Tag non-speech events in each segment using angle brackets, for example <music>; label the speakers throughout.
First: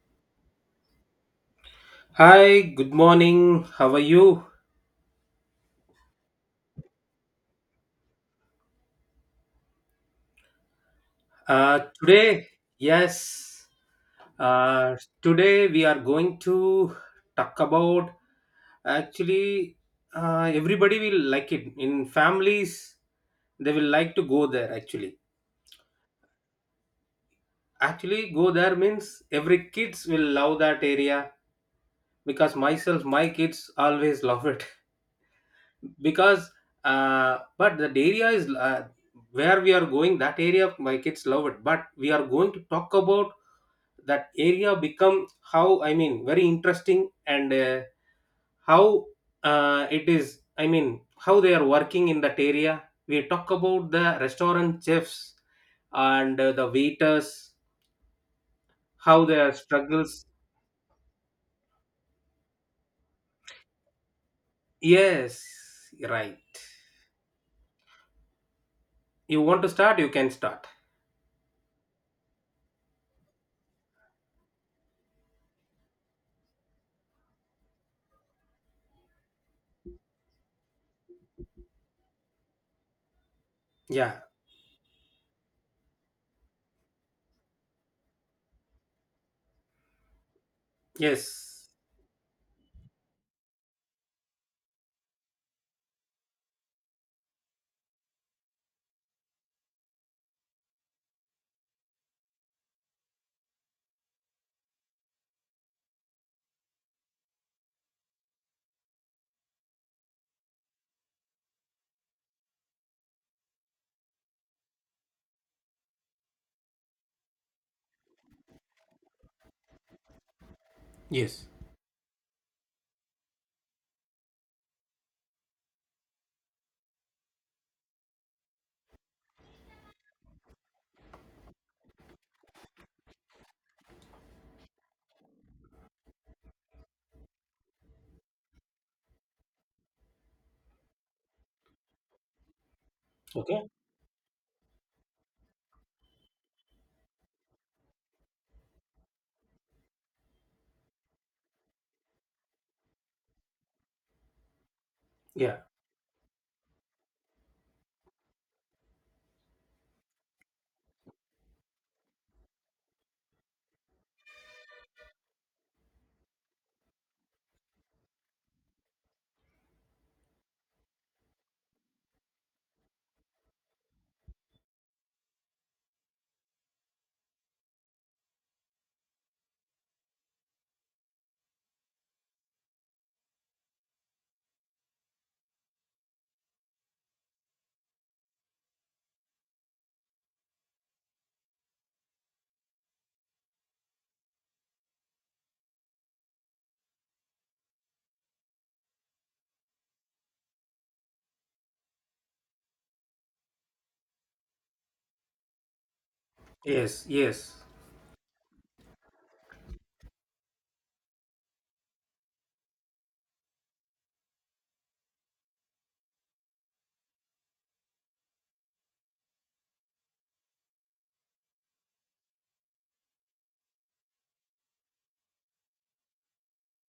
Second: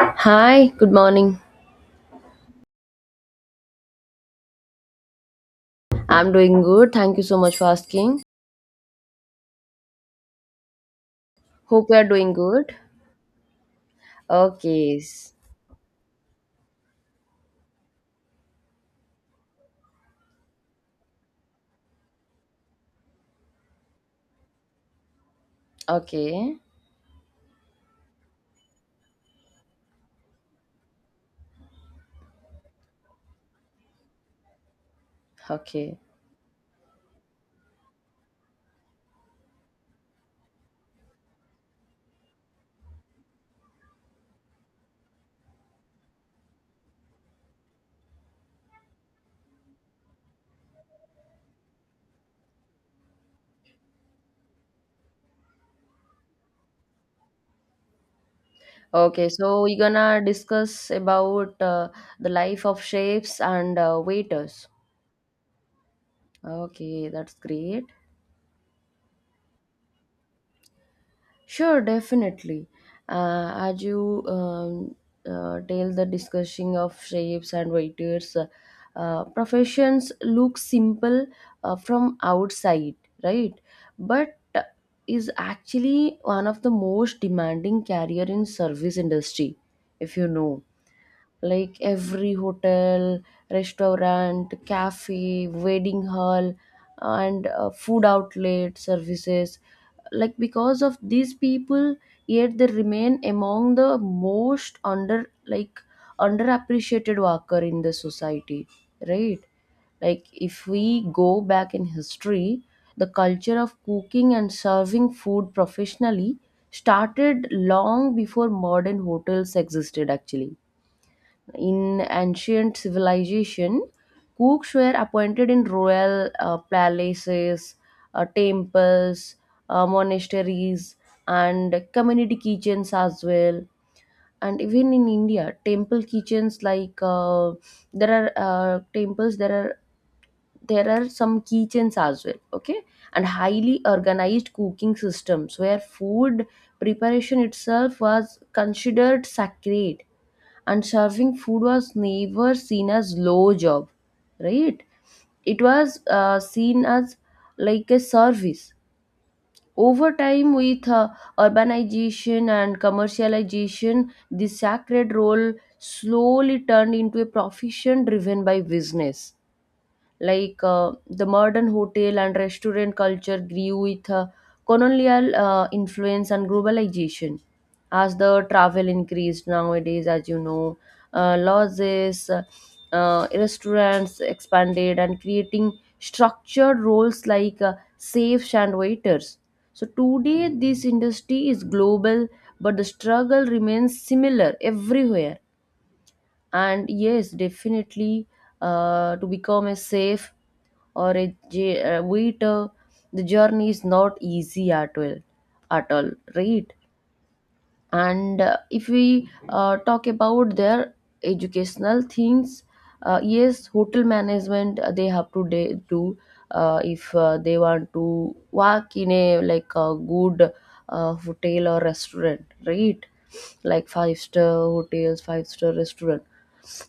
Speaker 1: Hi, good morning.
Speaker 2: Hi, good morning. How are you?
Speaker 1: I'm doing good. Thank you so much for asking.
Speaker 2: Uh,
Speaker 1: Hope you are doing
Speaker 2: today,
Speaker 1: good.
Speaker 2: yes, uh,
Speaker 1: Okay.
Speaker 2: today we are going to talk about actually everybody will like it. In families, they will like to go there actually.
Speaker 1: Okay.
Speaker 2: Actually, go there means every kids will love that area because myself, my kids always <laughs> love it.
Speaker 1: Okay.
Speaker 2: Because But that area is where we are going, that area my kids love it, but we are going to talk about that area become how, I mean, very interesting, and how it is, I mean, how they are working in that area. We talk about the restaurant chefs and the waiters, how
Speaker 1: Okay.
Speaker 2: their
Speaker 1: So we're gonna
Speaker 2: struggles.
Speaker 1: discuss about the life of chefs and waiters.
Speaker 2: Yes, right.
Speaker 1: Okay, that's great.
Speaker 2: You want to start, you can start.
Speaker 1: Sure, definitely. As you tell the discussing of shapes and waiters, professions look simple from outside, right?
Speaker 2: Yeah,
Speaker 1: But is actually one of the most demanding career in service industry, if you know.
Speaker 2: yes,
Speaker 1: Like every hotel, restaurant, cafe, wedding hall, and food outlet services, like, because of these people, yet they remain among the most underappreciated worker in the society, right. Like, if we go back in history, the culture of cooking and serving food professionally started long before modern hotels existed, actually.
Speaker 2: yes,
Speaker 1: In ancient civilization, cooks were appointed in royal palaces, temples, monasteries, and community kitchens as well. And even in India, temple kitchens, like, there are temples, there are some kitchens as well. Okay, and
Speaker 2: okay.
Speaker 1: highly organized cooking systems where food preparation itself was considered sacred, and serving food was never seen as low job, right.
Speaker 2: Yeah.
Speaker 1: It was seen as like a service. Over time, with urbanization and commercialization, this sacred role slowly turned into a profession driven by business. Like, the modern hotel and restaurant culture grew with colonial influence and globalization. As the travel increased nowadays, as you know, lodges, restaurants expanded and creating structured roles like safes and waiters. So today, this industry is global, but the struggle remains similar everywhere, and yes, definitely, to become a safe or a waiter, the journey is not easy at all, at all, right.
Speaker 2: Yes. Yes.
Speaker 1: And if we talk about their educational things, yes, hotel management, they have to do, if they want to work in a, like, a good hotel or restaurant, right, like five-star hotels, five-star restaurant,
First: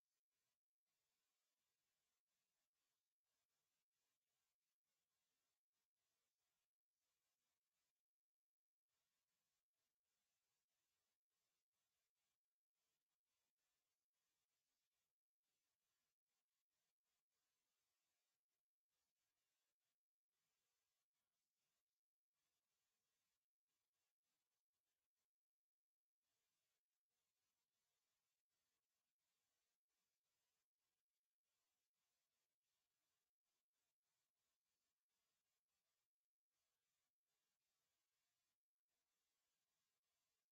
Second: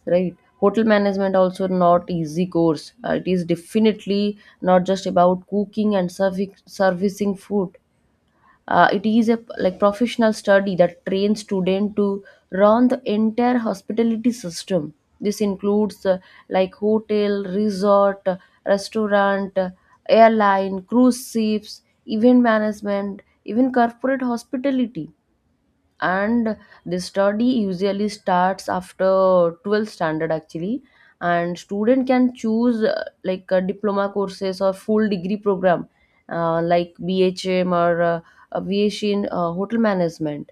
Speaker 1: right, hotel management also not easy course. It is definitely not just about cooking and serving servicing food. It is a, like, professional study that trains students to run the entire hospitality system. This includes like hotel, resort, restaurant, airline, cruise ships, event management, even corporate hospitality. And the study usually starts after 12th standard, actually. And student can choose like diploma courses or full degree program, like BHM or B H in hotel management.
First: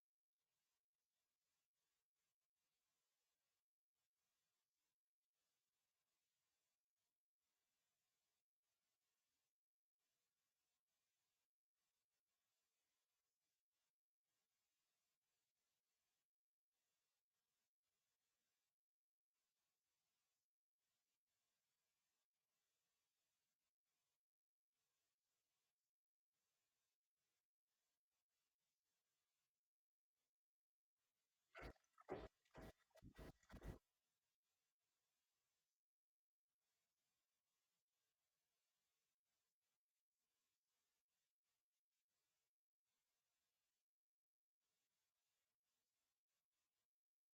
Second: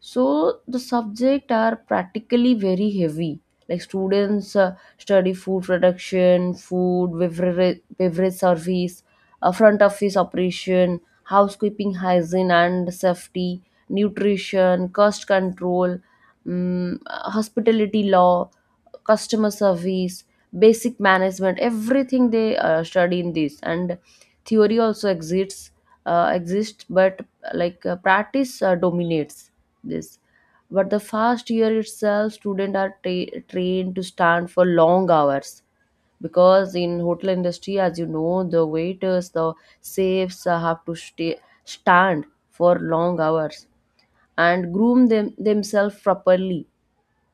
Speaker 1: So the subject are practically very heavy. Like students study food production, food beverage, beverage service, front office operation, housekeeping, hygiene and safety, nutrition, cost control, hospitality law, customer service, basic management, everything they study in this. And theory also exists but, like, practice dominates this. But the first year itself, students are trained to stand for long hours, because in hotel industry, as you know, the waiters, the safes, have to stay stand for long hours and groom them themselves properly,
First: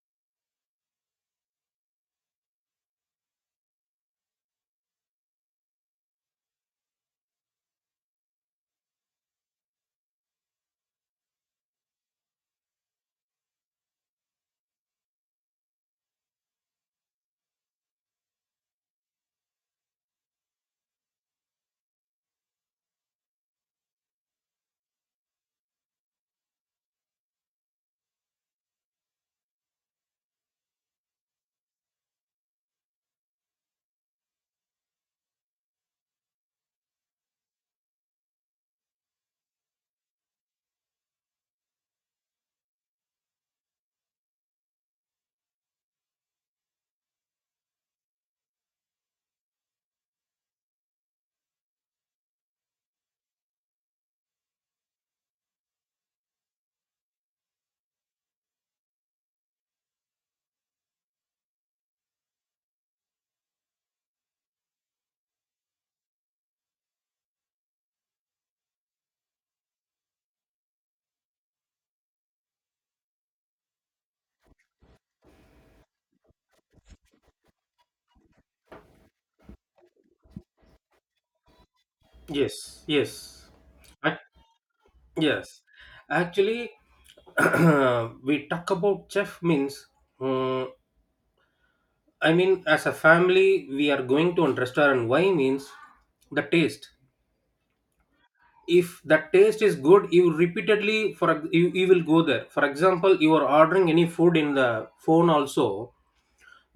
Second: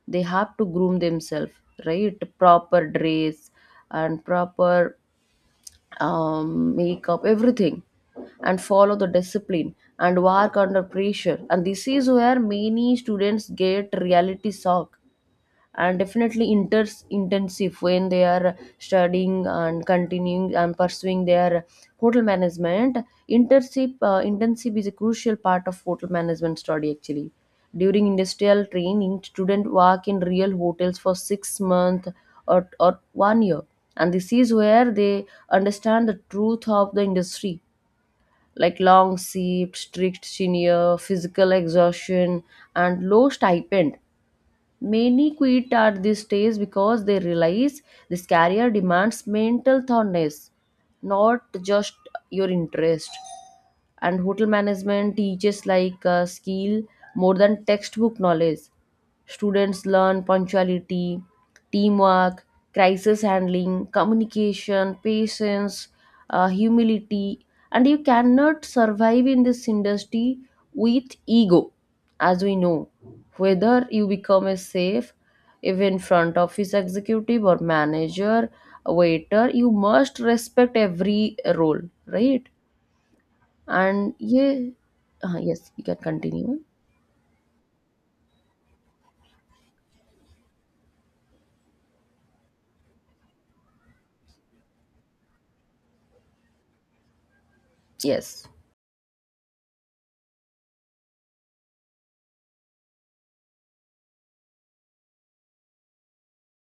Speaker 1: they have to groom themselves, right, proper dress and proper makeup, everything, and follow the discipline and work under pressure. And this is where many students get reality shock and definitely inter intensive when they are studying and continuing and pursuing their hotel management. Internship is a crucial part of hotel management study, actually. During industrial training, student work in real hotels for 6 months or one year, and this is where they understand the truth of the industry, like long shifts, strict senior, physical exhaustion, and low stipend. Many quit at this stage because they realize this career demands mental thoroughness, not just your interest. And hotel management teaches, like, a skill more than textbook knowledge. Students learn punctuality, teamwork, crisis handling, communication, patience, humility. And you cannot survive in this industry with ego, as we know. Whether you become a safe, even front office executive or manager, waiter, you must respect every role, right.
Speaker 2: Yes. Yes.
Speaker 1: And
Speaker 2: Ac-
Speaker 1: yeah,
Speaker 2: Yes.
Speaker 1: yes, you can continue.
Speaker 2: Actually, <clears throat> we talk about chef means. uh, I mean, as a family, we are going to a restaurant. Why means the taste.
Speaker 1: Yes,
Speaker 2: If that taste is good, you repeatedly, you will go there. For example, you are ordering any food in the phone also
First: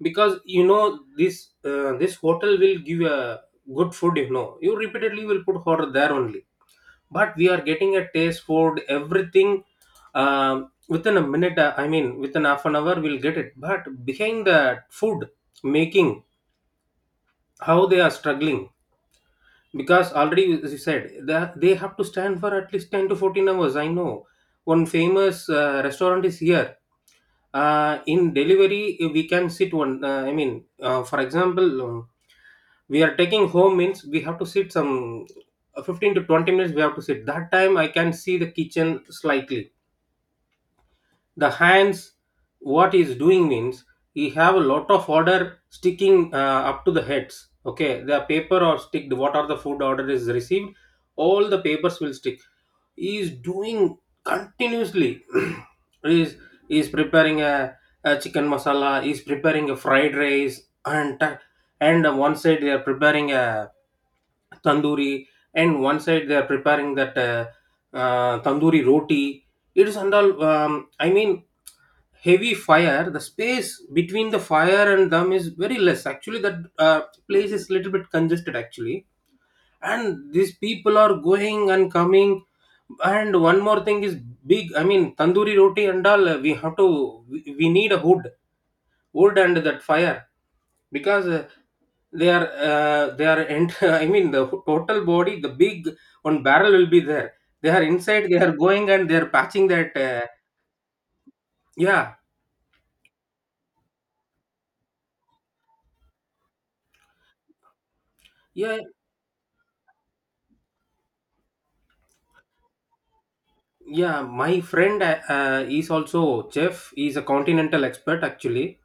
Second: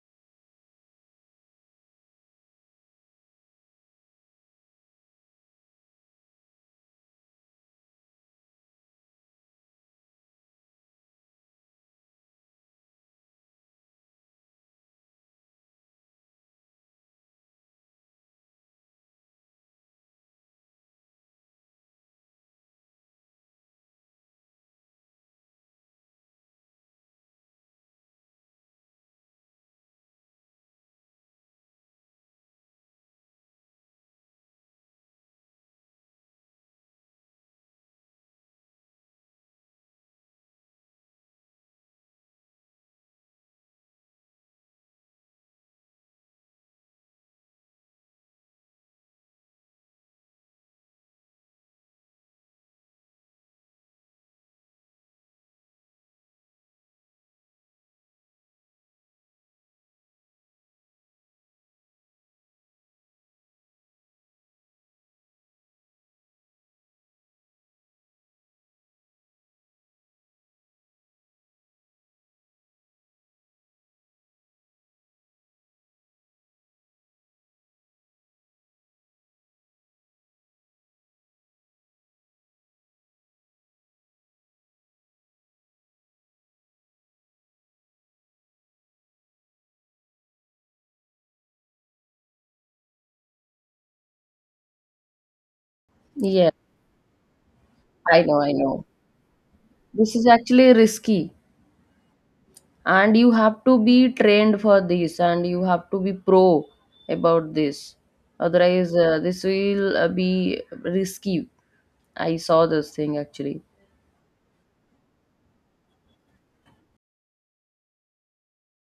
Speaker 2: because you know this hotel will give a good food. You know, you repeatedly will put order there only, but we are getting a taste food everything within a minute, I mean, within half an hour we'll get it, but behind the food making, how they are struggling. Because already, as you said, that they have to stand for at least 10 to 14 hours. I know one famous restaurant is here in delivery. We can sit one, for example, we are taking home means we have to sit some 15 to 20 minutes. We have to sit that time, I can see the kitchen slightly, the hands what is doing means. We have a lot of order sticking up to the heads, okay, the paper or stick what are the food order is received, all the papers will stick. He is doing continuously. <clears throat> he is he is preparing a chicken masala. He is preparing a fried rice, and on one side they are preparing a tandoori, and one side they are preparing that tandoori roti. It is under, I mean, heavy fire. The space between the fire and them is very less. Actually, that place is little bit congested. Actually, and these people are going and coming. And one more thing is big. I mean, tandoori roti and all. We have to. We need a hood wood and that fire because they are <laughs> total body the big one
Speaker 1: yeah,
Speaker 2: barrel will be there. They are
Speaker 1: I
Speaker 2: inside, they
Speaker 1: know, I
Speaker 2: are
Speaker 1: know.
Speaker 2: going and they are patching that
Speaker 1: This is actually risky,
Speaker 2: yeah,
Speaker 1: and you have to be trained for this, and you have to be pro about this.
Speaker 2: yeah,
Speaker 1: Otherwise, this will be risky. I saw this thing, actually.
Speaker 2: yeah. My friend, is also chef, he's a continental expert actually.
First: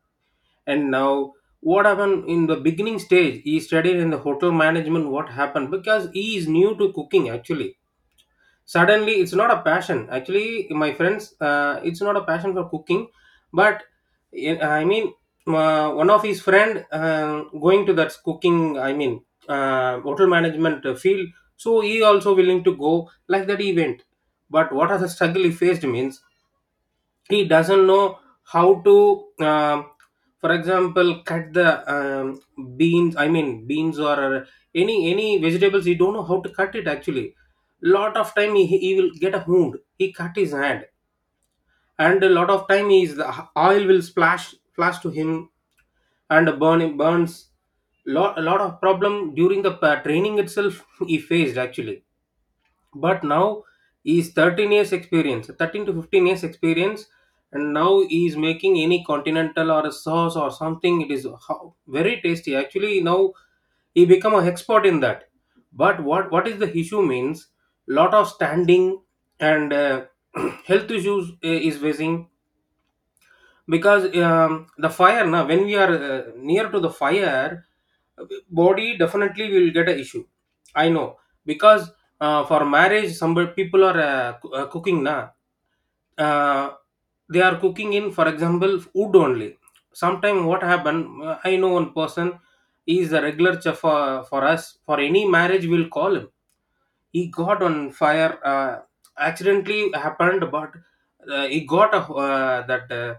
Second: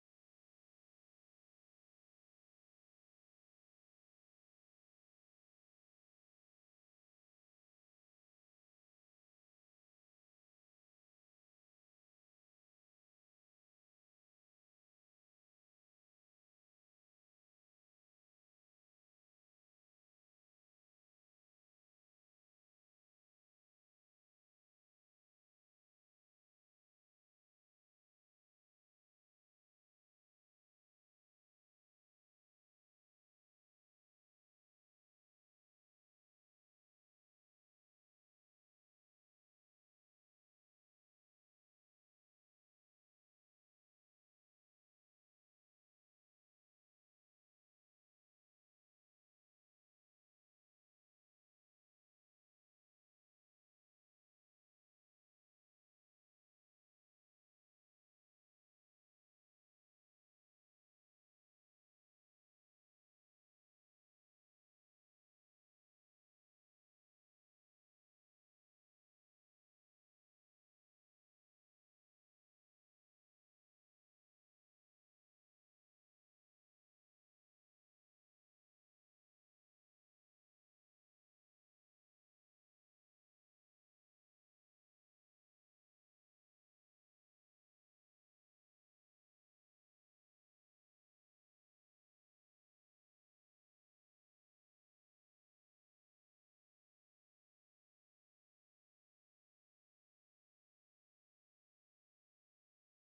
Speaker 2: And now what happened in the beginning stage, he studied in the hotel management. What happened because he is new to cooking actually, suddenly it's not a passion actually, my friends, it's not a passion for cooking, but eh, i mean one of his friend going to that cooking, i mean hotel management field, so he also willing to go like that event. But what are the struggle he faced means, he doesn't know how to um, for example, cut the beans, I mean beans or any vegetables, he don't know how to cut it actually. Lot of time he will get a wound, he cut his hand. And a lot of time is the oil will splash, flash to him and burn him, burns. Lot a lot of problem during the training itself <laughs> he faced actually. But now he's 13 years experience, 13 to 15 years experience. And now he's making any continental or a sauce or something, it is very tasty actually now. He become an expert in that. But what is the issue means, lot of standing, and <clears throat> health issues is facing because the fire, now when we are near to the fire, body definitely will get a issue. I know, because for marriage some people are cooking na, uh, they are cooking in, for example, wood only. Sometime what happen, I know one person, he is a regular chef for, us, for any marriage we'll call him. He got on fire, accidentally happened, but he got a, that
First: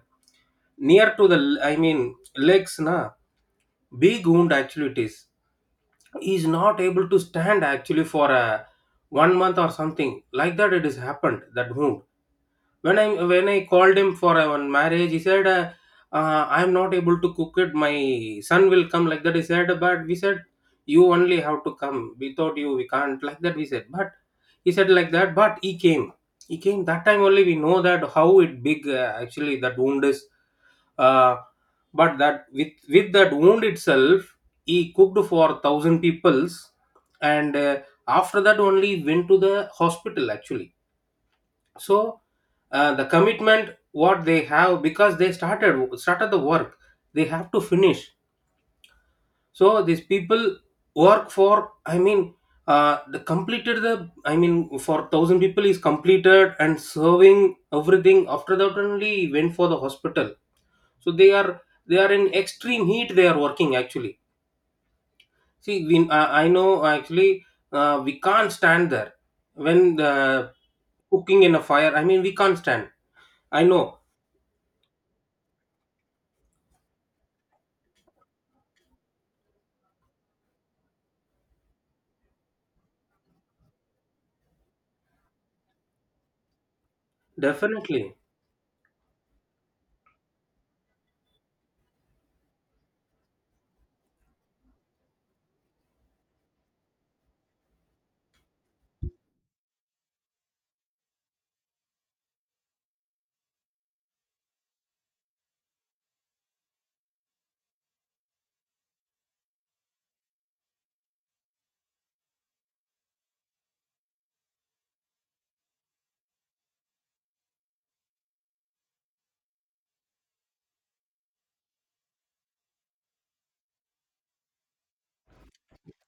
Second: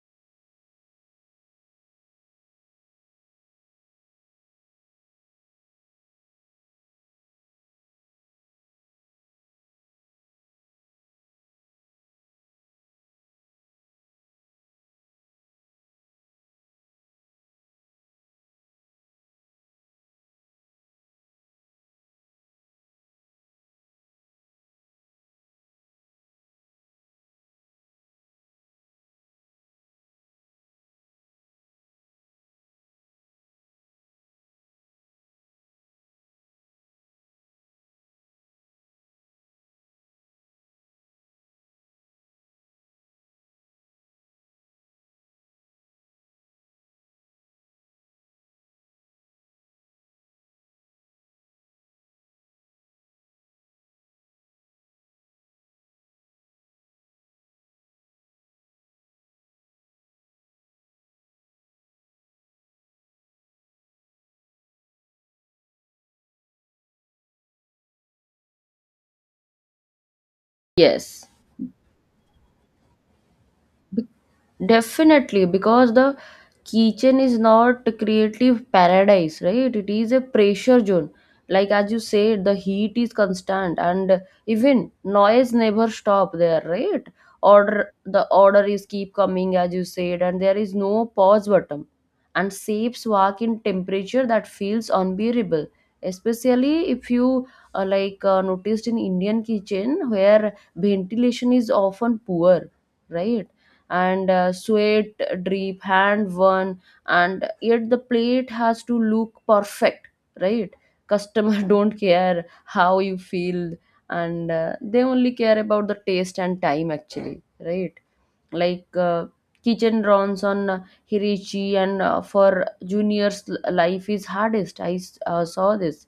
Speaker 2: near to the, I mean, legs na, big wound actually it is. He's not able to stand actually for a 1 month or something like that, it has happened that wound. When I called him for a one marriage, he said, I'm not able to cook it, my son will come, like that he said. But we said, you only have to come, without you we can't, like that we said. But he said like that, but he came. He came that time only we know that how it big actually that wound is. uh, but that, with that wound itself, he cooked for thousand peoples, and after that only went to the hospital actually. So the commitment what they have, because they started the work, they have to finish. So these people work for, I mean, the completed the, I mean, for thousand people is completed and serving everything, after that only went for the hospital. So they are in extreme heat they are working actually. See, I know actually, we can't stand there when the
Speaker 1: Yes.
Speaker 2: cooking in a fire, I mean we can't stand. I know.
Speaker 1: Definitely, because the kitchen is not a creative paradise, right? It is a pressure zone. Like as you said, the heat is constant and even noise never stop there, right? Order
Speaker 2: Definitely.
Speaker 1: the order is keep coming, as you said, and there is no pause button. And shapes work in temperature that feels unbearable, especially if you like noticed in Indian kitchen where ventilation is often poor, right? And sweat drip hand one, and yet the plate has to look perfect, right. Customer <laughs> don't care how you feel, and they only care about the taste and time, actually, right. Like, kitchen runs on hirichi, and for juniors, life is hardest. I saw this.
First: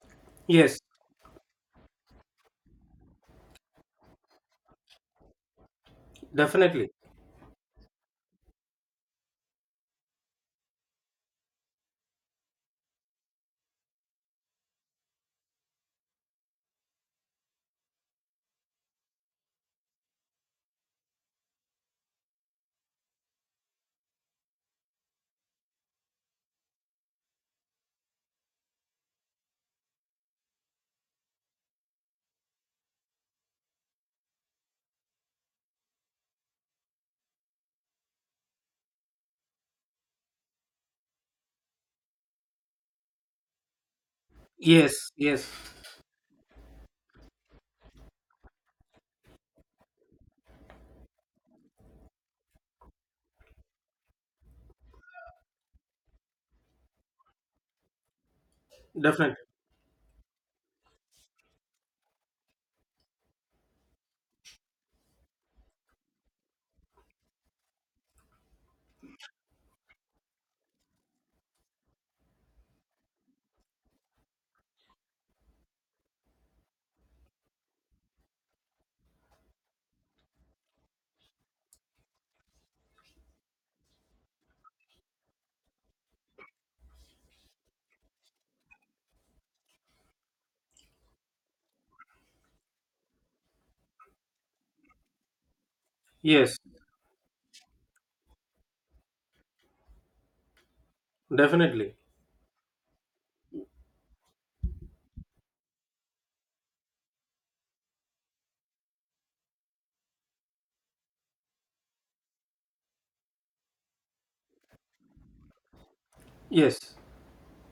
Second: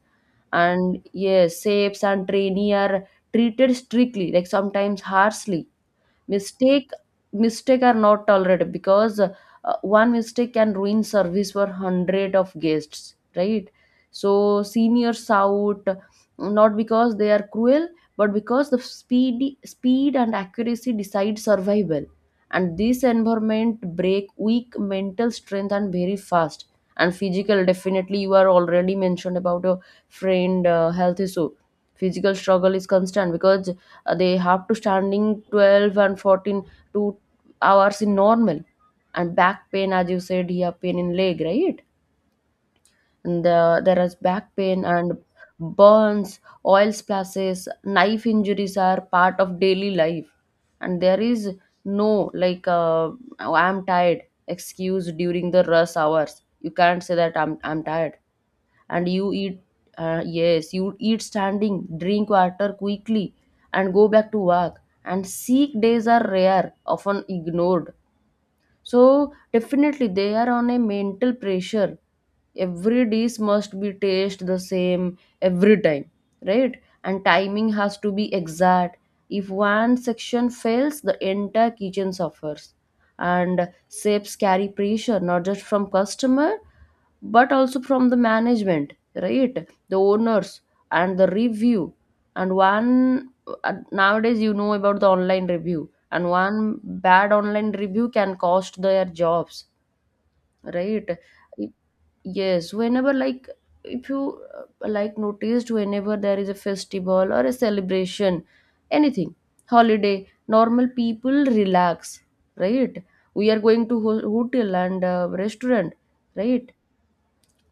Speaker 2: Yes.
Speaker 1: And yes, shapes and trainee are treated strictly, like sometimes harshly.
Speaker 2: Definitely.
Speaker 1: Mistake mistake are not tolerated, because one mistake can ruin service for hundred of guests, right. So seniors out, not because they are cruel, but because the speed and accuracy decide survival. And this environment break weak mental strength and very fast. And physical, definitely, you are already mentioned about your friend health issue. Physical struggle is constant because they have to standing 12 and 14 2 hours in normal, and back pain, as you said, here pain in leg, right. And there is back pain
Speaker 2: Yes.
Speaker 1: and
Speaker 2: Yes.
Speaker 1: burns, oil splashes, knife injuries are part of daily life. And there is no, like, "Oh, I'm tired" excuse during the rush hours. You can't say that I'm tired. And you
Speaker 2: Definitely.
Speaker 1: eat, yes, you eat standing, drink water quickly, and go back to work. And sick days are rare, often ignored. So definitely they are on a mental pressure. Every dish must be taste the same every time, right? And timing has to be exact. If one section fails, the entire kitchen suffers. And chefs carry pressure not just from customer but also from the management, right? The owners and the review. And one nowadays you know about the online review, and
Speaker 2: Yes.
Speaker 1: one bad online review can cost their jobs, right. Y-
Speaker 2: Definitely.
Speaker 1: yes, whenever, like, if you like noticed whenever there is a festival or a celebration, anything, holiday, normal people relax, right. We are going to hotel and restaurant, right.
Speaker 2: Yes.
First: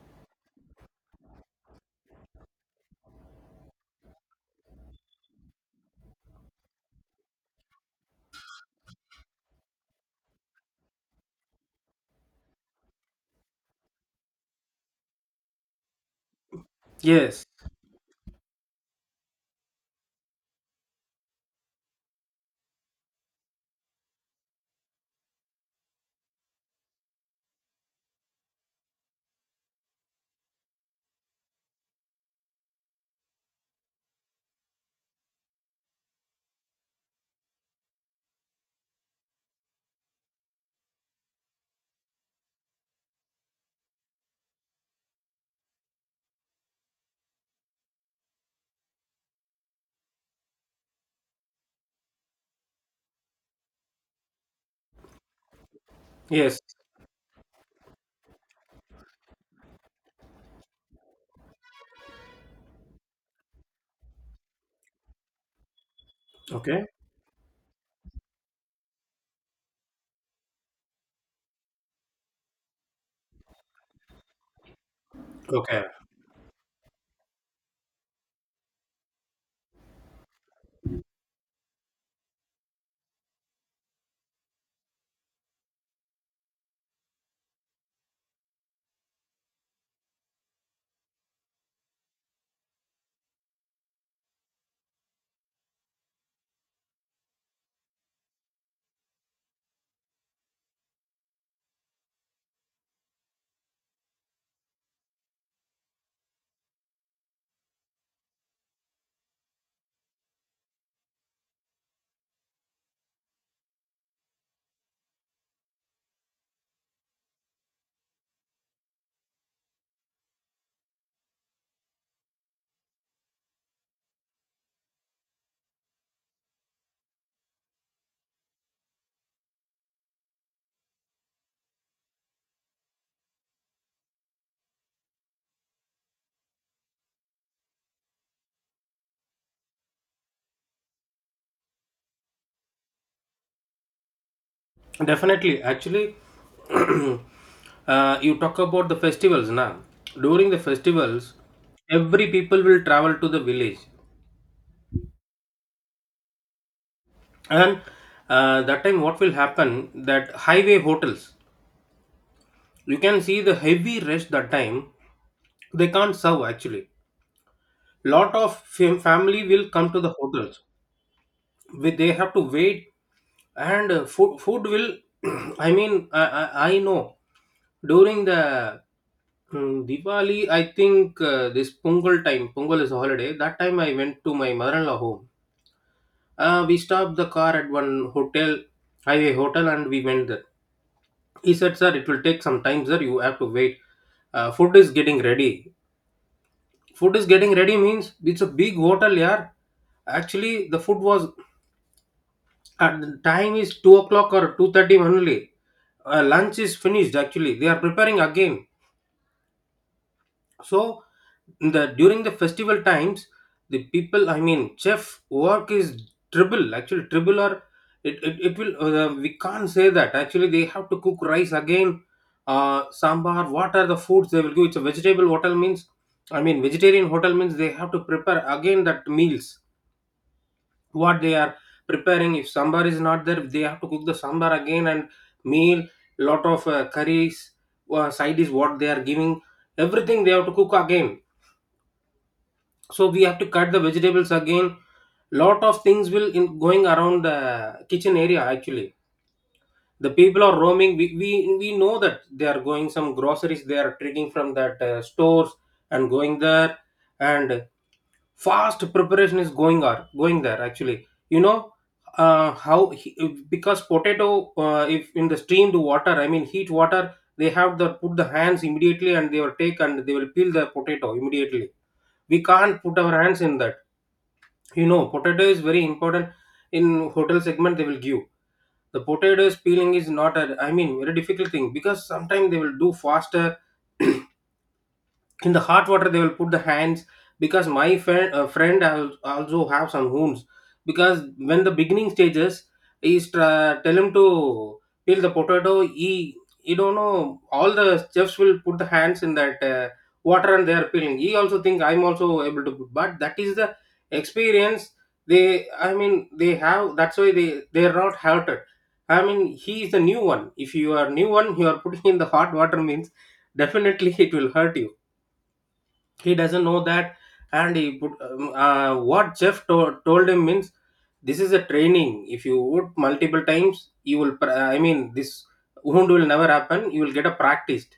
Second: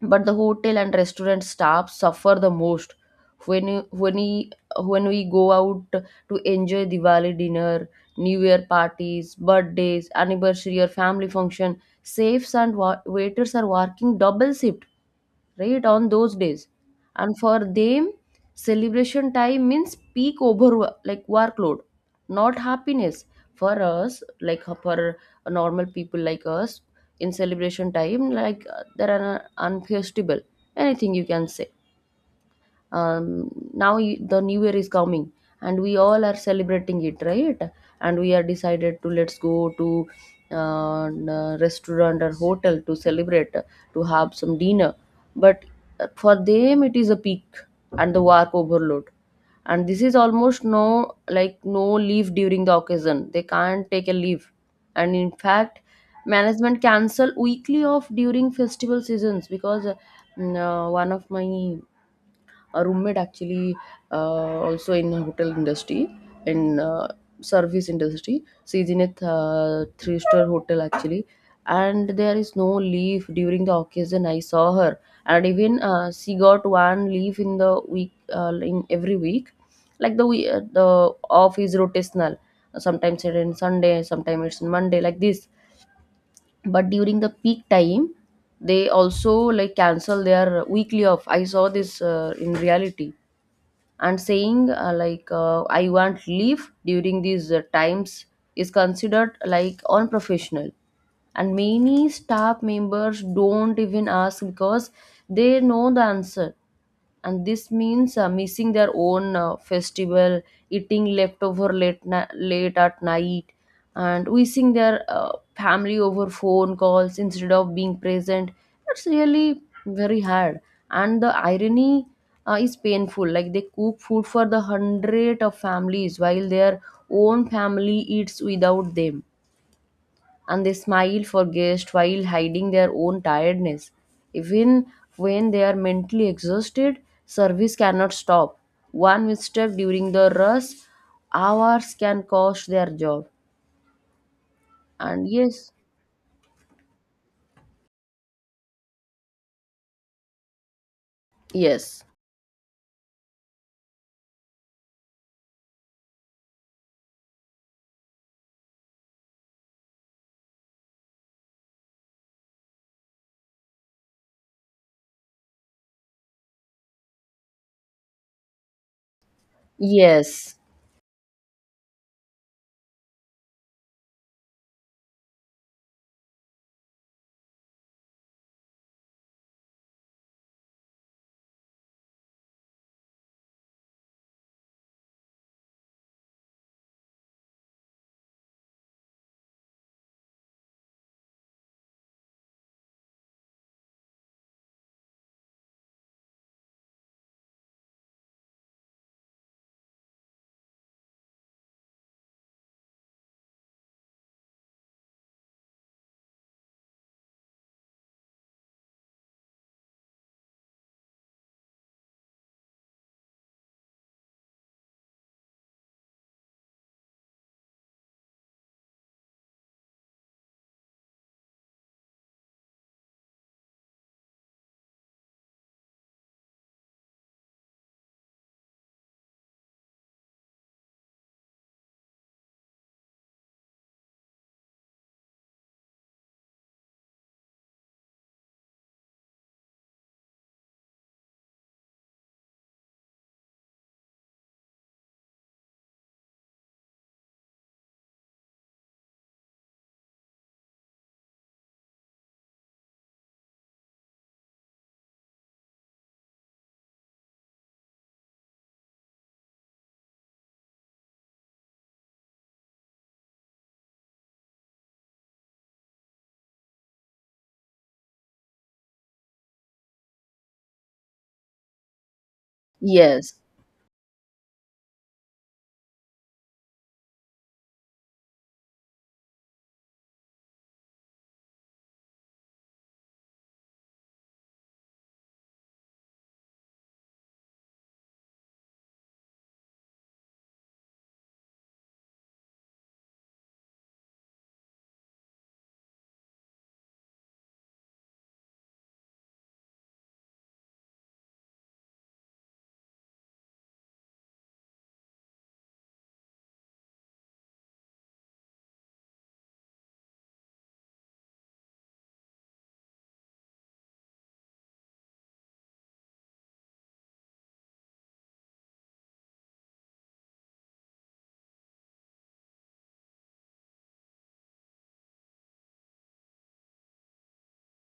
Speaker 1: But the hotel and restaurant staff suffer the most. When you- when we when we go out to enjoy Diwali dinner, New Year parties, birthdays, anniversary or family function, safes and waiters are working double shift, right, on those days. And
Speaker 2: Yes.
Speaker 1: for them, celebration time means peak over, like, workload, not happiness. For us, like for normal people like us, in celebration time, like that are unquestionable, anything you can say. Now, the new year is coming, and we all are celebrating it, right. And we are decided to let's go to restaurant or hotel to celebrate to have some dinner. But for them, it is a peak and the work overload. And this is almost no, like, no leave during the occasion, they can't take a leave. And in fact,
Speaker 2: Yes.
Speaker 1: management cancel weekly off during festival seasons because one of my, a roommate, actually, also in hotel industry, in
Speaker 2: Okay.
Speaker 1: service industry, she's in a three-star hotel, actually. And there is no leave during the occasion, I saw her. And even
Speaker 2: Okay.
Speaker 1: she got one leave in the week, in every week. Like the off is rotational, sometimes it's in Sunday, sometimes it's in Monday, like this. But during the peak time, they also like cancel their weekly off. I saw this in reality. And saying like I want leave during these times is considered, like, unprofessional. And many staff members don't even ask because they know the answer. And this means missing their own festival, eating leftover late at night, and wishing their family over phone calls instead of being present. It's really very hard, and the irony is painful. Like they cook food for the hundred of families while their own family eats without them, and they smile for guests while hiding their own tiredness. Even when they are mentally exhausted, service cannot stop. One mistake during the rush hours can cost their job. And
Speaker 2: Definitely.
Speaker 1: yes,
Speaker 2: Actually, <clears throat> you talk about the festivals now. During the festivals,
Speaker 1: yes,
Speaker 2: every people will travel to the village, and that time what will happen? That highway hotels, you can see the heavy rush that time. They can't serve actually. Lot of family will come to the
Speaker 1: yes.
Speaker 2: hotels, they have to wait, and food will <clears throat> I mean, I I know. During the diwali, I think, this pongal time, pongal is a holiday, that time I went to my mother-in-law home. We stopped the car at one hotel, highway hotel, and we went there. He said sir, it will take some time sir, you have to wait, food is getting ready. Food is getting ready means it's a big hotel, yeah. Actually the food was. And the time is 2 o'clock or 2:30 only. Lunch is finished actually, they are preparing again. So the, during the festival times, the people, I mean, chef work is triple. Actually, triple or it will, we can't say that. Actually, they have to cook rice again, sambar, what are the foods they will give. It's a vegetable hotel means, I mean, vegetarian hotel means they have to prepare again that meals what they are preparing. If sambar is not there, they have to cook the sambar again, and meal, lot of curries, side is what they are giving, everything they have to cook again. So we have to cut the vegetables again. Lot of things will in going around the kitchen area actually. The people are roaming, we know that they are going some groceries, they are taking from that stores and going there. And fast preparation is going on going there actually, you know. How he, because potato, if in the steamed water, I mean heat water, they have the put the hands immediately, and they will take and they will peel the potato immediately. We can't put our
Speaker 1: Yes,
Speaker 2: hands in that. You know potato is very important, in hotel segment they will give. The potatoes peeling is not a, I mean, very difficult thing, because sometimes they will do faster <clears throat> in the hot water they will put the hands. Because my friend, friend also have some wounds, because when the beginning stages is, tell him to peel the potato, he he don't know all the chefs will put the hands in that water and they are peeling. He also think I'm also able to put, but that is the experience they, I mean, they have, that's why they are not hurted. I mean he is the new one, if you are new one, you are putting in the hot water means <laughs> definitely it will hurt you. He doesn't know that. And he put what jeff told him means, this is a training, if you would multiple times, you will this wound will never happen, you will get a practiced.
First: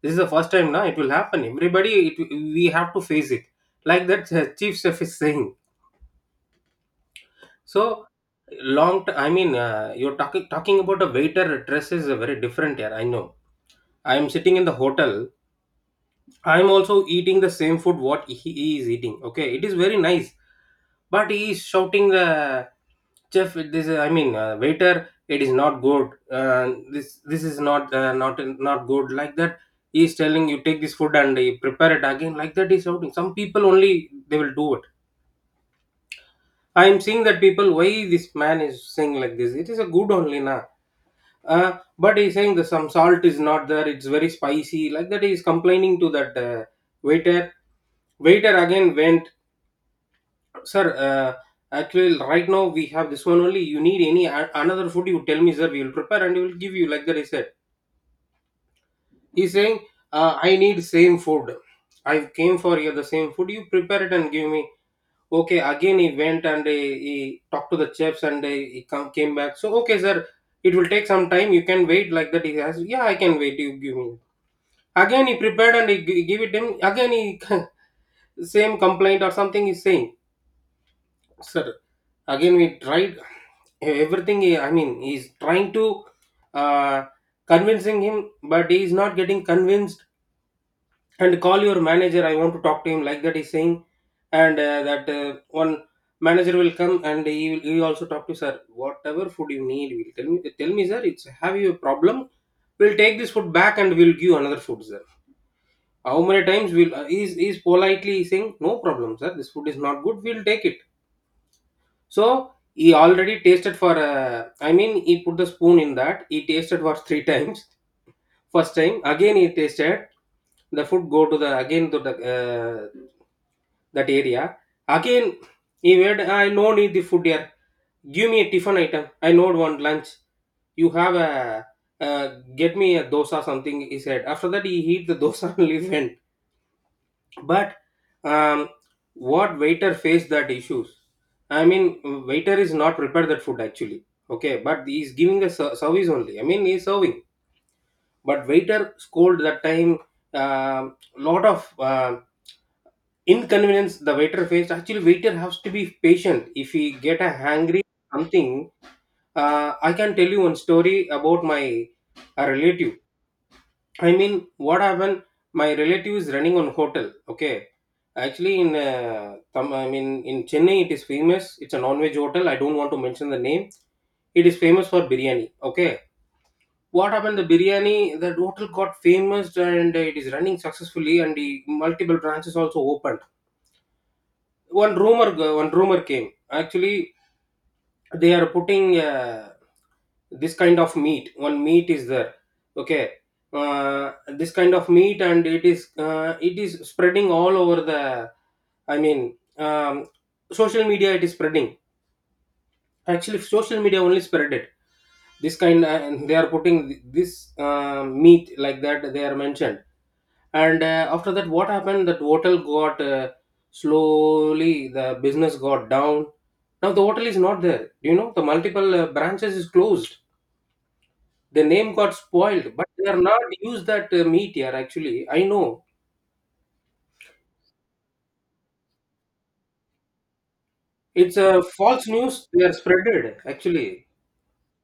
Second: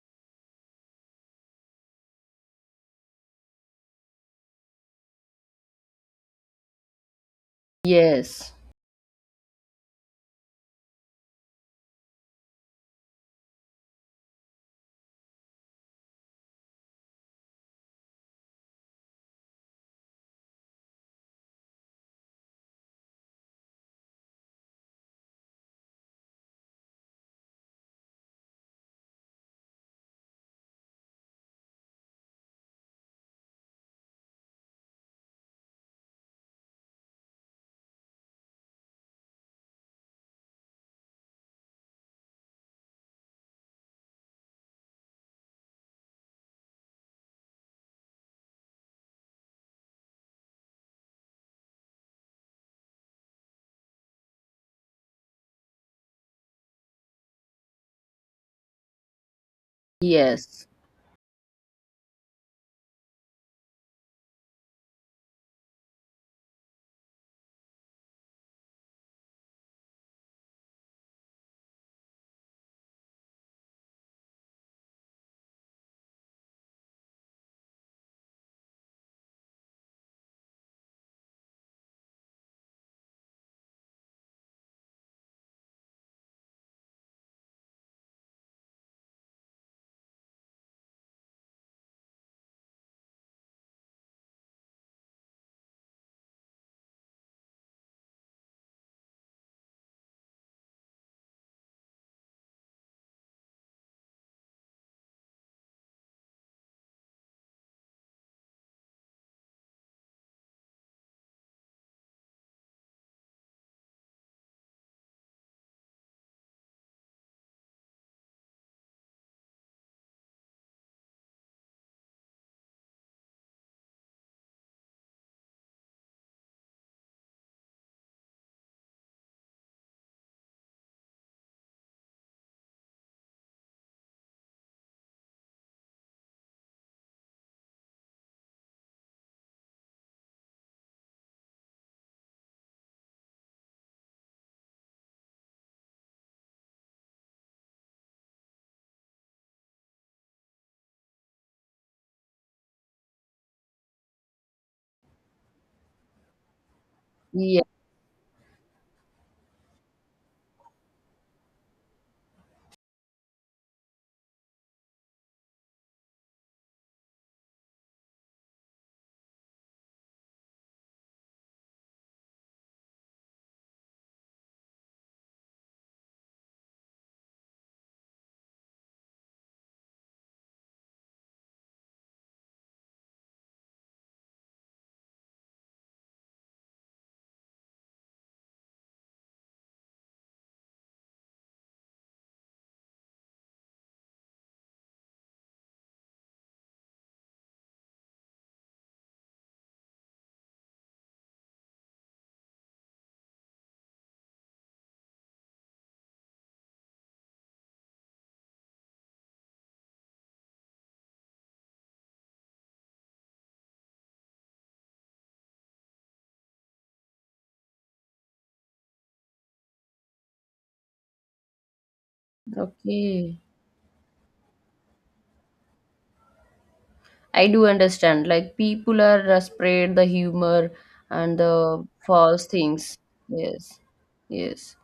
Speaker 2: This is the first time now it will happen everybody we have to face it. Like that chief chef is saying. So
Speaker 1: yes,
Speaker 2: long t- I mean you're talking about a waiter dress is a very different here, I know. I am sitting in the hotel. I'm also eating the same food what he is eating. Okay, it is very nice, but he is shouting the chef. This waiter. It is not good. This is not not good, like that. He is telling, you take this food and you prepare it again, like that. He's shouting. Some people only they will do it. I am seeing that people, why this man is saying like this? It is a good only na. But he's saying the some salt is not there. It's very spicy. Like that, he's complaining to that waiter. Waiter again went, sir. Actually, right now we have this one only. You need any another food? You tell me, sir. We will prepare and we will give you. Like that, he said. He's saying, I
Speaker 1: yes,
Speaker 2: need same food. I came for here the same food. You prepare it and give me. Okay. Again, he went and he talked to the chefs and came back. So okay, sir. It will take some time. You can wait, like that. He has. Yeah, I can wait. You give me. Again, he prepared and he give it him. Again, he <laughs> same complaint or something he's saying. Sir, again we tried everything. He's trying to uh, convincing him, but he is not getting convinced. And call your manager. I want to talk to him, like that. He's saying, and that one manager will come and he will also talk to sir. Whatever food you need, will tell me. Tell me, sir. It's have you a problem? We'll take this food back and we'll give you another food, sir. How many times will he's politely saying, no problem sir, this food is not good, we'll take it. So he already tasted for he put the spoon in that, he tasted for three <laughs> times. First time again he tasted the food, go to the again to the that area again. He made, I no need the food here, give me a tiffin item, I know one lunch you have a uh, get me a dosa, something he said. After that he eat the dosa <laughs> and leave. But um, what waiter faced that issues, I mean waiter is not prepared that food actually. Okay, but he's giving the service only, I mean he's serving. But waiter scold that time, um, lot of um, inconvenience the waiter faced. Actually waiter has to be patient if he get a
Speaker 1: yes.
Speaker 2: hungry something. I can tell you one story about my a relative. I mean, what happened? My relative is running on hotel. Okay, actually, in in Chennai, it is famous. It's a non-veg hotel. I don't want to mention the name. It is famous for biryani. Okay, what happened? The biryani, that hotel got famous, and it is running successfully, and the multiple branches also opened. One rumor, one rumor came. Actually, they are putting this kind of meat, one meat is there, okay, this kind of meat, and it is spreading all over the, i mean um, social media, it is spreading. Actually social media only spread it, this kind, and they are putting this meat, like that they are mentioned. And after that what happened, that hotel got slowly the business got down. Now the hotel is not there, you know, the multiple branches is closed. The name got spoiled, but they are
Speaker 1: Okay,
Speaker 2: not used that meet here actually, I know.
Speaker 1: I do understand. Like people are spread the humor and
Speaker 2: It's a
Speaker 1: the
Speaker 2: false
Speaker 1: false
Speaker 2: news they are
Speaker 1: things.
Speaker 2: spreaded
Speaker 1: Yes,
Speaker 2: actually.
Speaker 1: yes,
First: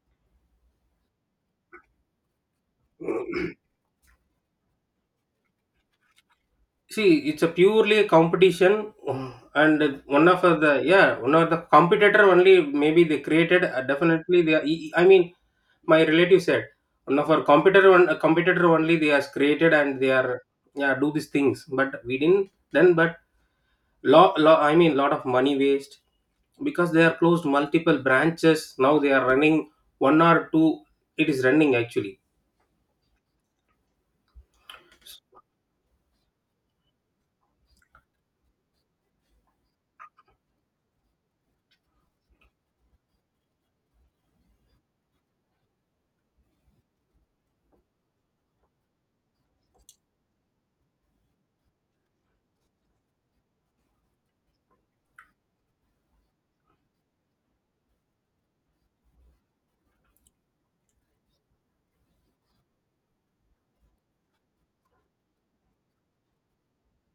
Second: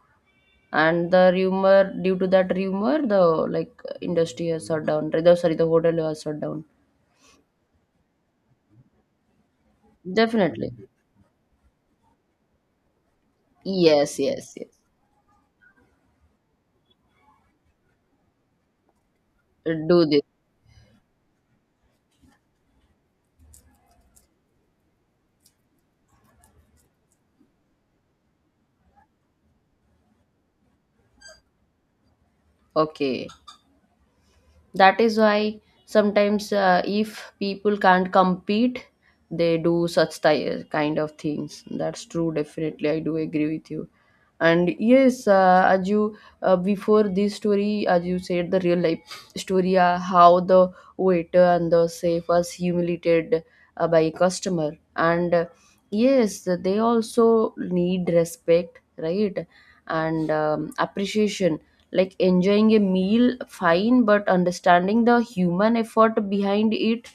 Speaker 1: and the rumor, due to that rumor, the,
Speaker 2: <clears throat>
Speaker 1: like, industry has shut down. The, sorry, the hotel has shut down.
Speaker 2: See, it's a purely competition, and one of
Speaker 1: Definitely.
Speaker 2: the, yeah, one of the competitor only maybe they created.
Speaker 1: Yes,
Speaker 2: Definitely,
Speaker 1: yes,
Speaker 2: they. Are,
Speaker 1: yes.
Speaker 2: e, e, I mean, my relative said one of our competitor, one a competitor only they has created, and
Speaker 1: Do
Speaker 2: they
Speaker 1: this.
Speaker 2: are, yeah, do these things. But we didn't then. But lot of money waste, because they are closed multiple branches. Now they are running one or two. It is running actually
Speaker 1: Okay. That is why sometimes if people can't compete, they do kind of things. That's true, definitely I do agree with you. And yes, as you before this story, as you said, the real life story, how the waiter and the chef was humiliated by a customer, and yes, they also need respect, right? And appreciation, like enjoying a meal fine, but understanding the human effort behind it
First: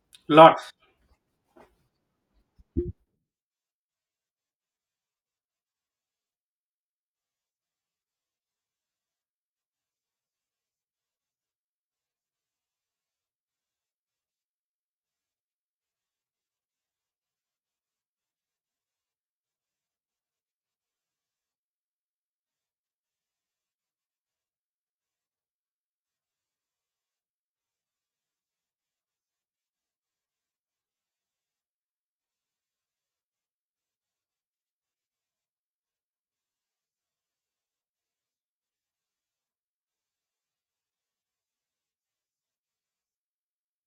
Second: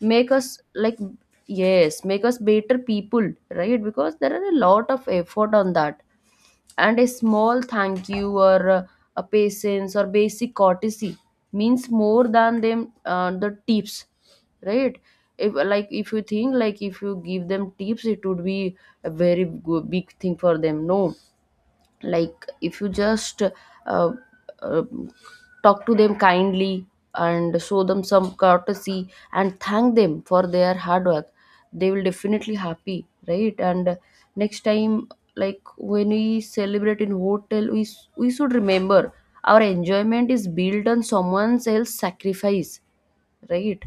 Speaker 1: make
Speaker 2: lot.
Speaker 1: us like, yes, make us better people, right? Because there are a lot of effort on that, and a small thank you or a patience or basic courtesy means more than the tips, right? If like, if you think, like, if you give them tips, it would be a big thing for them, no? Like, if you just uh, uh, talk to them kindly and show them some courtesy and thank them for their hard work, they will definitely happy, right? And next time, like when we celebrate in hotel, we should remember our enjoyment is built on someone else's sacrifice, right?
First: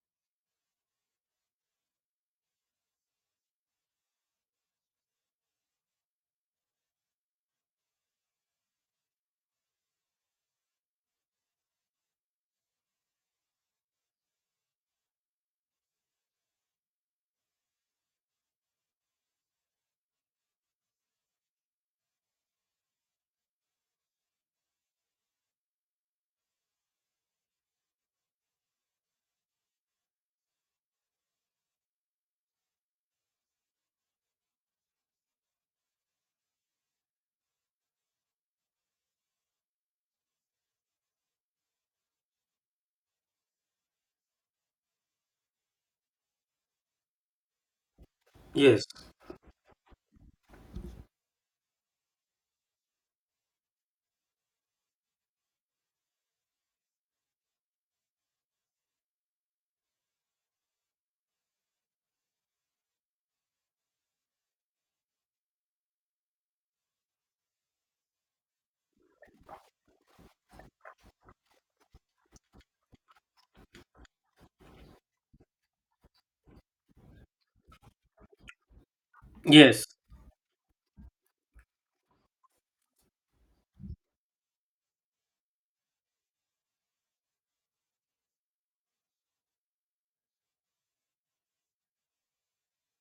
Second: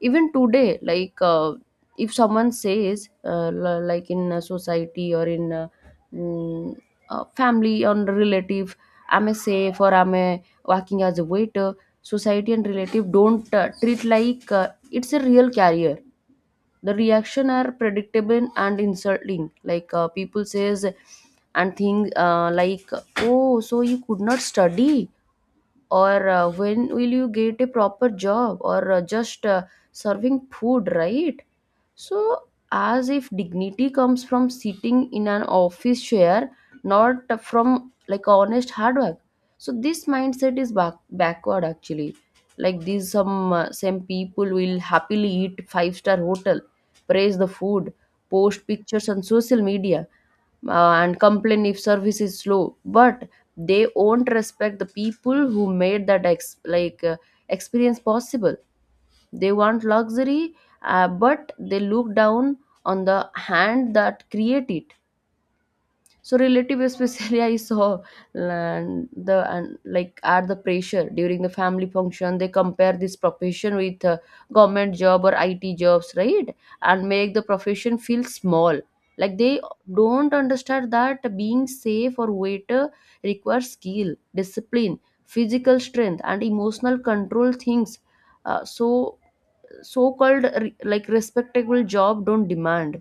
Speaker 1: Even today, like if someone says, like in a society or in mm, a family or relative, I'm a safe or I'm a working as a waiter, society and relative don't treat like it's a real career. The reaction are predictable and insulting. Like people says and think, like, oh, so you could not study, or when will you get a proper job, or just serving food, right? So as if dignity comes from sitting in an office chair, not from like honest hard work. So this mindset is backward actually. Like these some same people will happily eat five-star hotel, praise the food, post
Speaker 2: Yes,
Speaker 1: pictures on social media, and complain if service is slow, but they won't respect the people who made like experience possible. They want luxury, but they look down on the hand that create it. So relative especially I saw, and the and like add the pressure during the family function. They compare this profession with government job or IT jobs, right, and make the profession feel small. Like they
Speaker 2: yes,
Speaker 1: don't understand that being safe or waiter requires skill, discipline, physical strength, and emotional control things. So so called like respectable job don't demand.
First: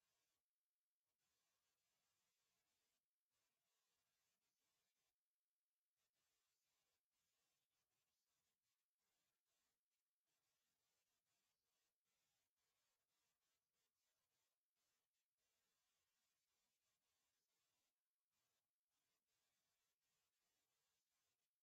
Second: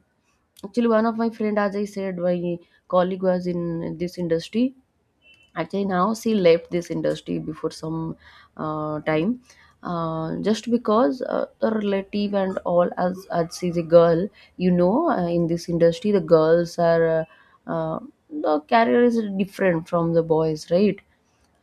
Speaker 1: Actually, one of my friend, as I said, my colleague was in this industry. Actually now she left this industry before some time, just because the relative and all. As she's a girl, you know, in this industry the girls are uh, the career is different from the boys, right?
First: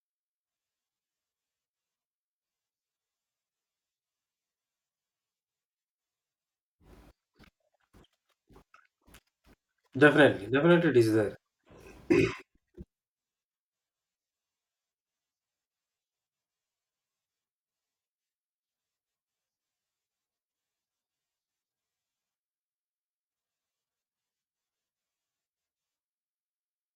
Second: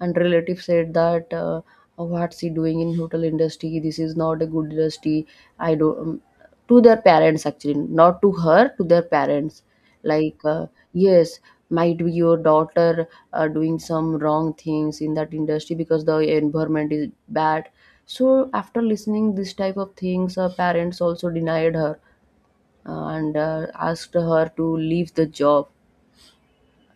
Speaker 1: And relative said that, what's he doing in hotel industry, this is not a good industry. I don't, to their parents actually, not to her, to their parents. Like
Speaker 2: definitely, definitely it is
Speaker 1: yes,
Speaker 2: there.
Speaker 1: might be your daughter doing some wrong things in that industry because the environment is bad. So after listening this type of things, her parents also denied her, and asked her to leave the job.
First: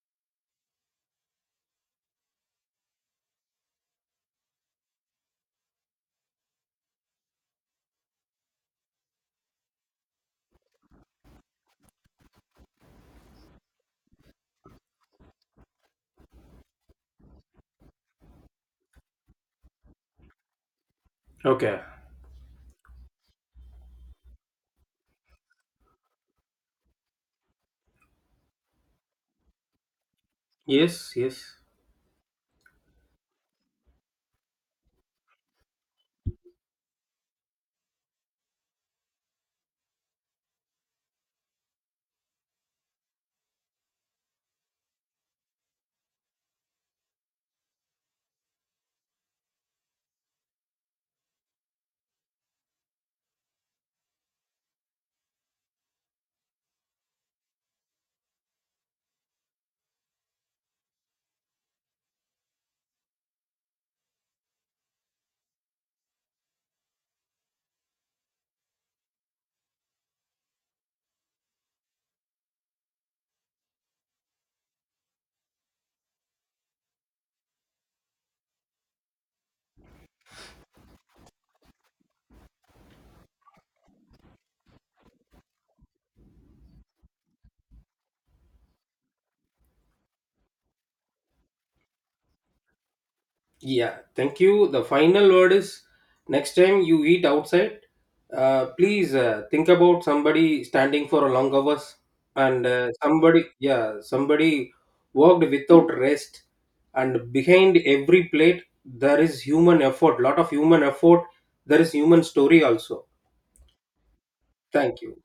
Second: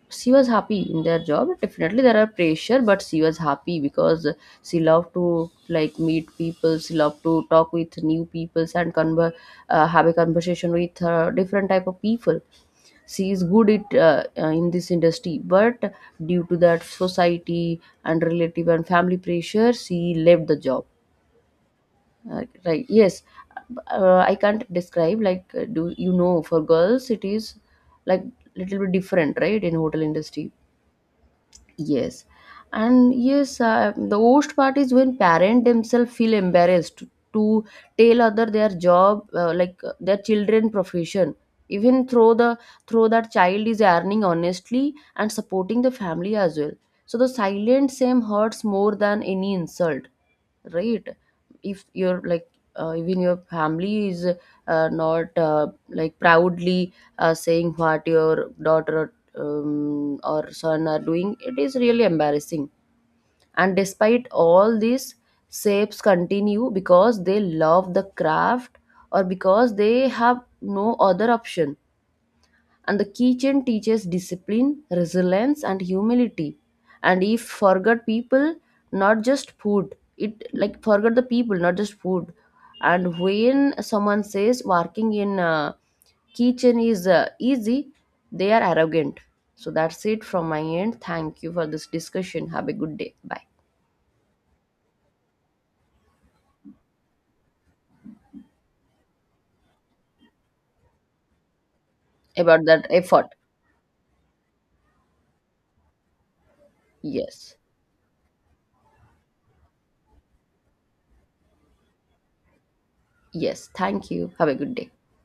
Speaker 1: She was happy in their job, definitely there are pressure, but she was happy because she loved to, like, meet people, she loved to talk with new people and have a conversation with different type of people. She is good it, in this industry, but due to that society and relative and family pressure, she left the job.
Speaker 2: Okay.
Speaker 1: Right, yes. I can't describe, like, do you know for girls it is like little bit different, right, in hotel industry?
Speaker 2: Yes, yes.
Speaker 1: Yes, and yes, the worst part is when parent themselves feel embarrassed to tell other their job, like their children profession. Even through the through that child is earning honestly and supporting the family as well. So the silent same hurts more than any insult, right? If you're like, even your family is not like proudly saying what your daughter or son are doing, it is really embarrassing. And despite all this, shapes continue because they love the craft or because they have no other option. And the kitchen teaches discipline, resilience, and humility. And if forget people, not just food, it like forget the people, not just food. And when someone says working in kitchen is easy, they are arrogant. So that's it from my end. Thank you for this discussion. Have a good day. Bye.
Speaker 2: Yeah, thank you. The final word is, next time you eat outside, please think about somebody standing for a long hours,
Speaker 1: About
Speaker 2: and
Speaker 1: that effort.
Speaker 2: somebody, yeah, somebody worked without rest. And
Speaker 1: Yes.
Speaker 2: behind every plate, there is human effort, lot of human effort. There is human story also.
Speaker 1: Yes. Thank you. Have a good day.
Speaker 2: Thank you.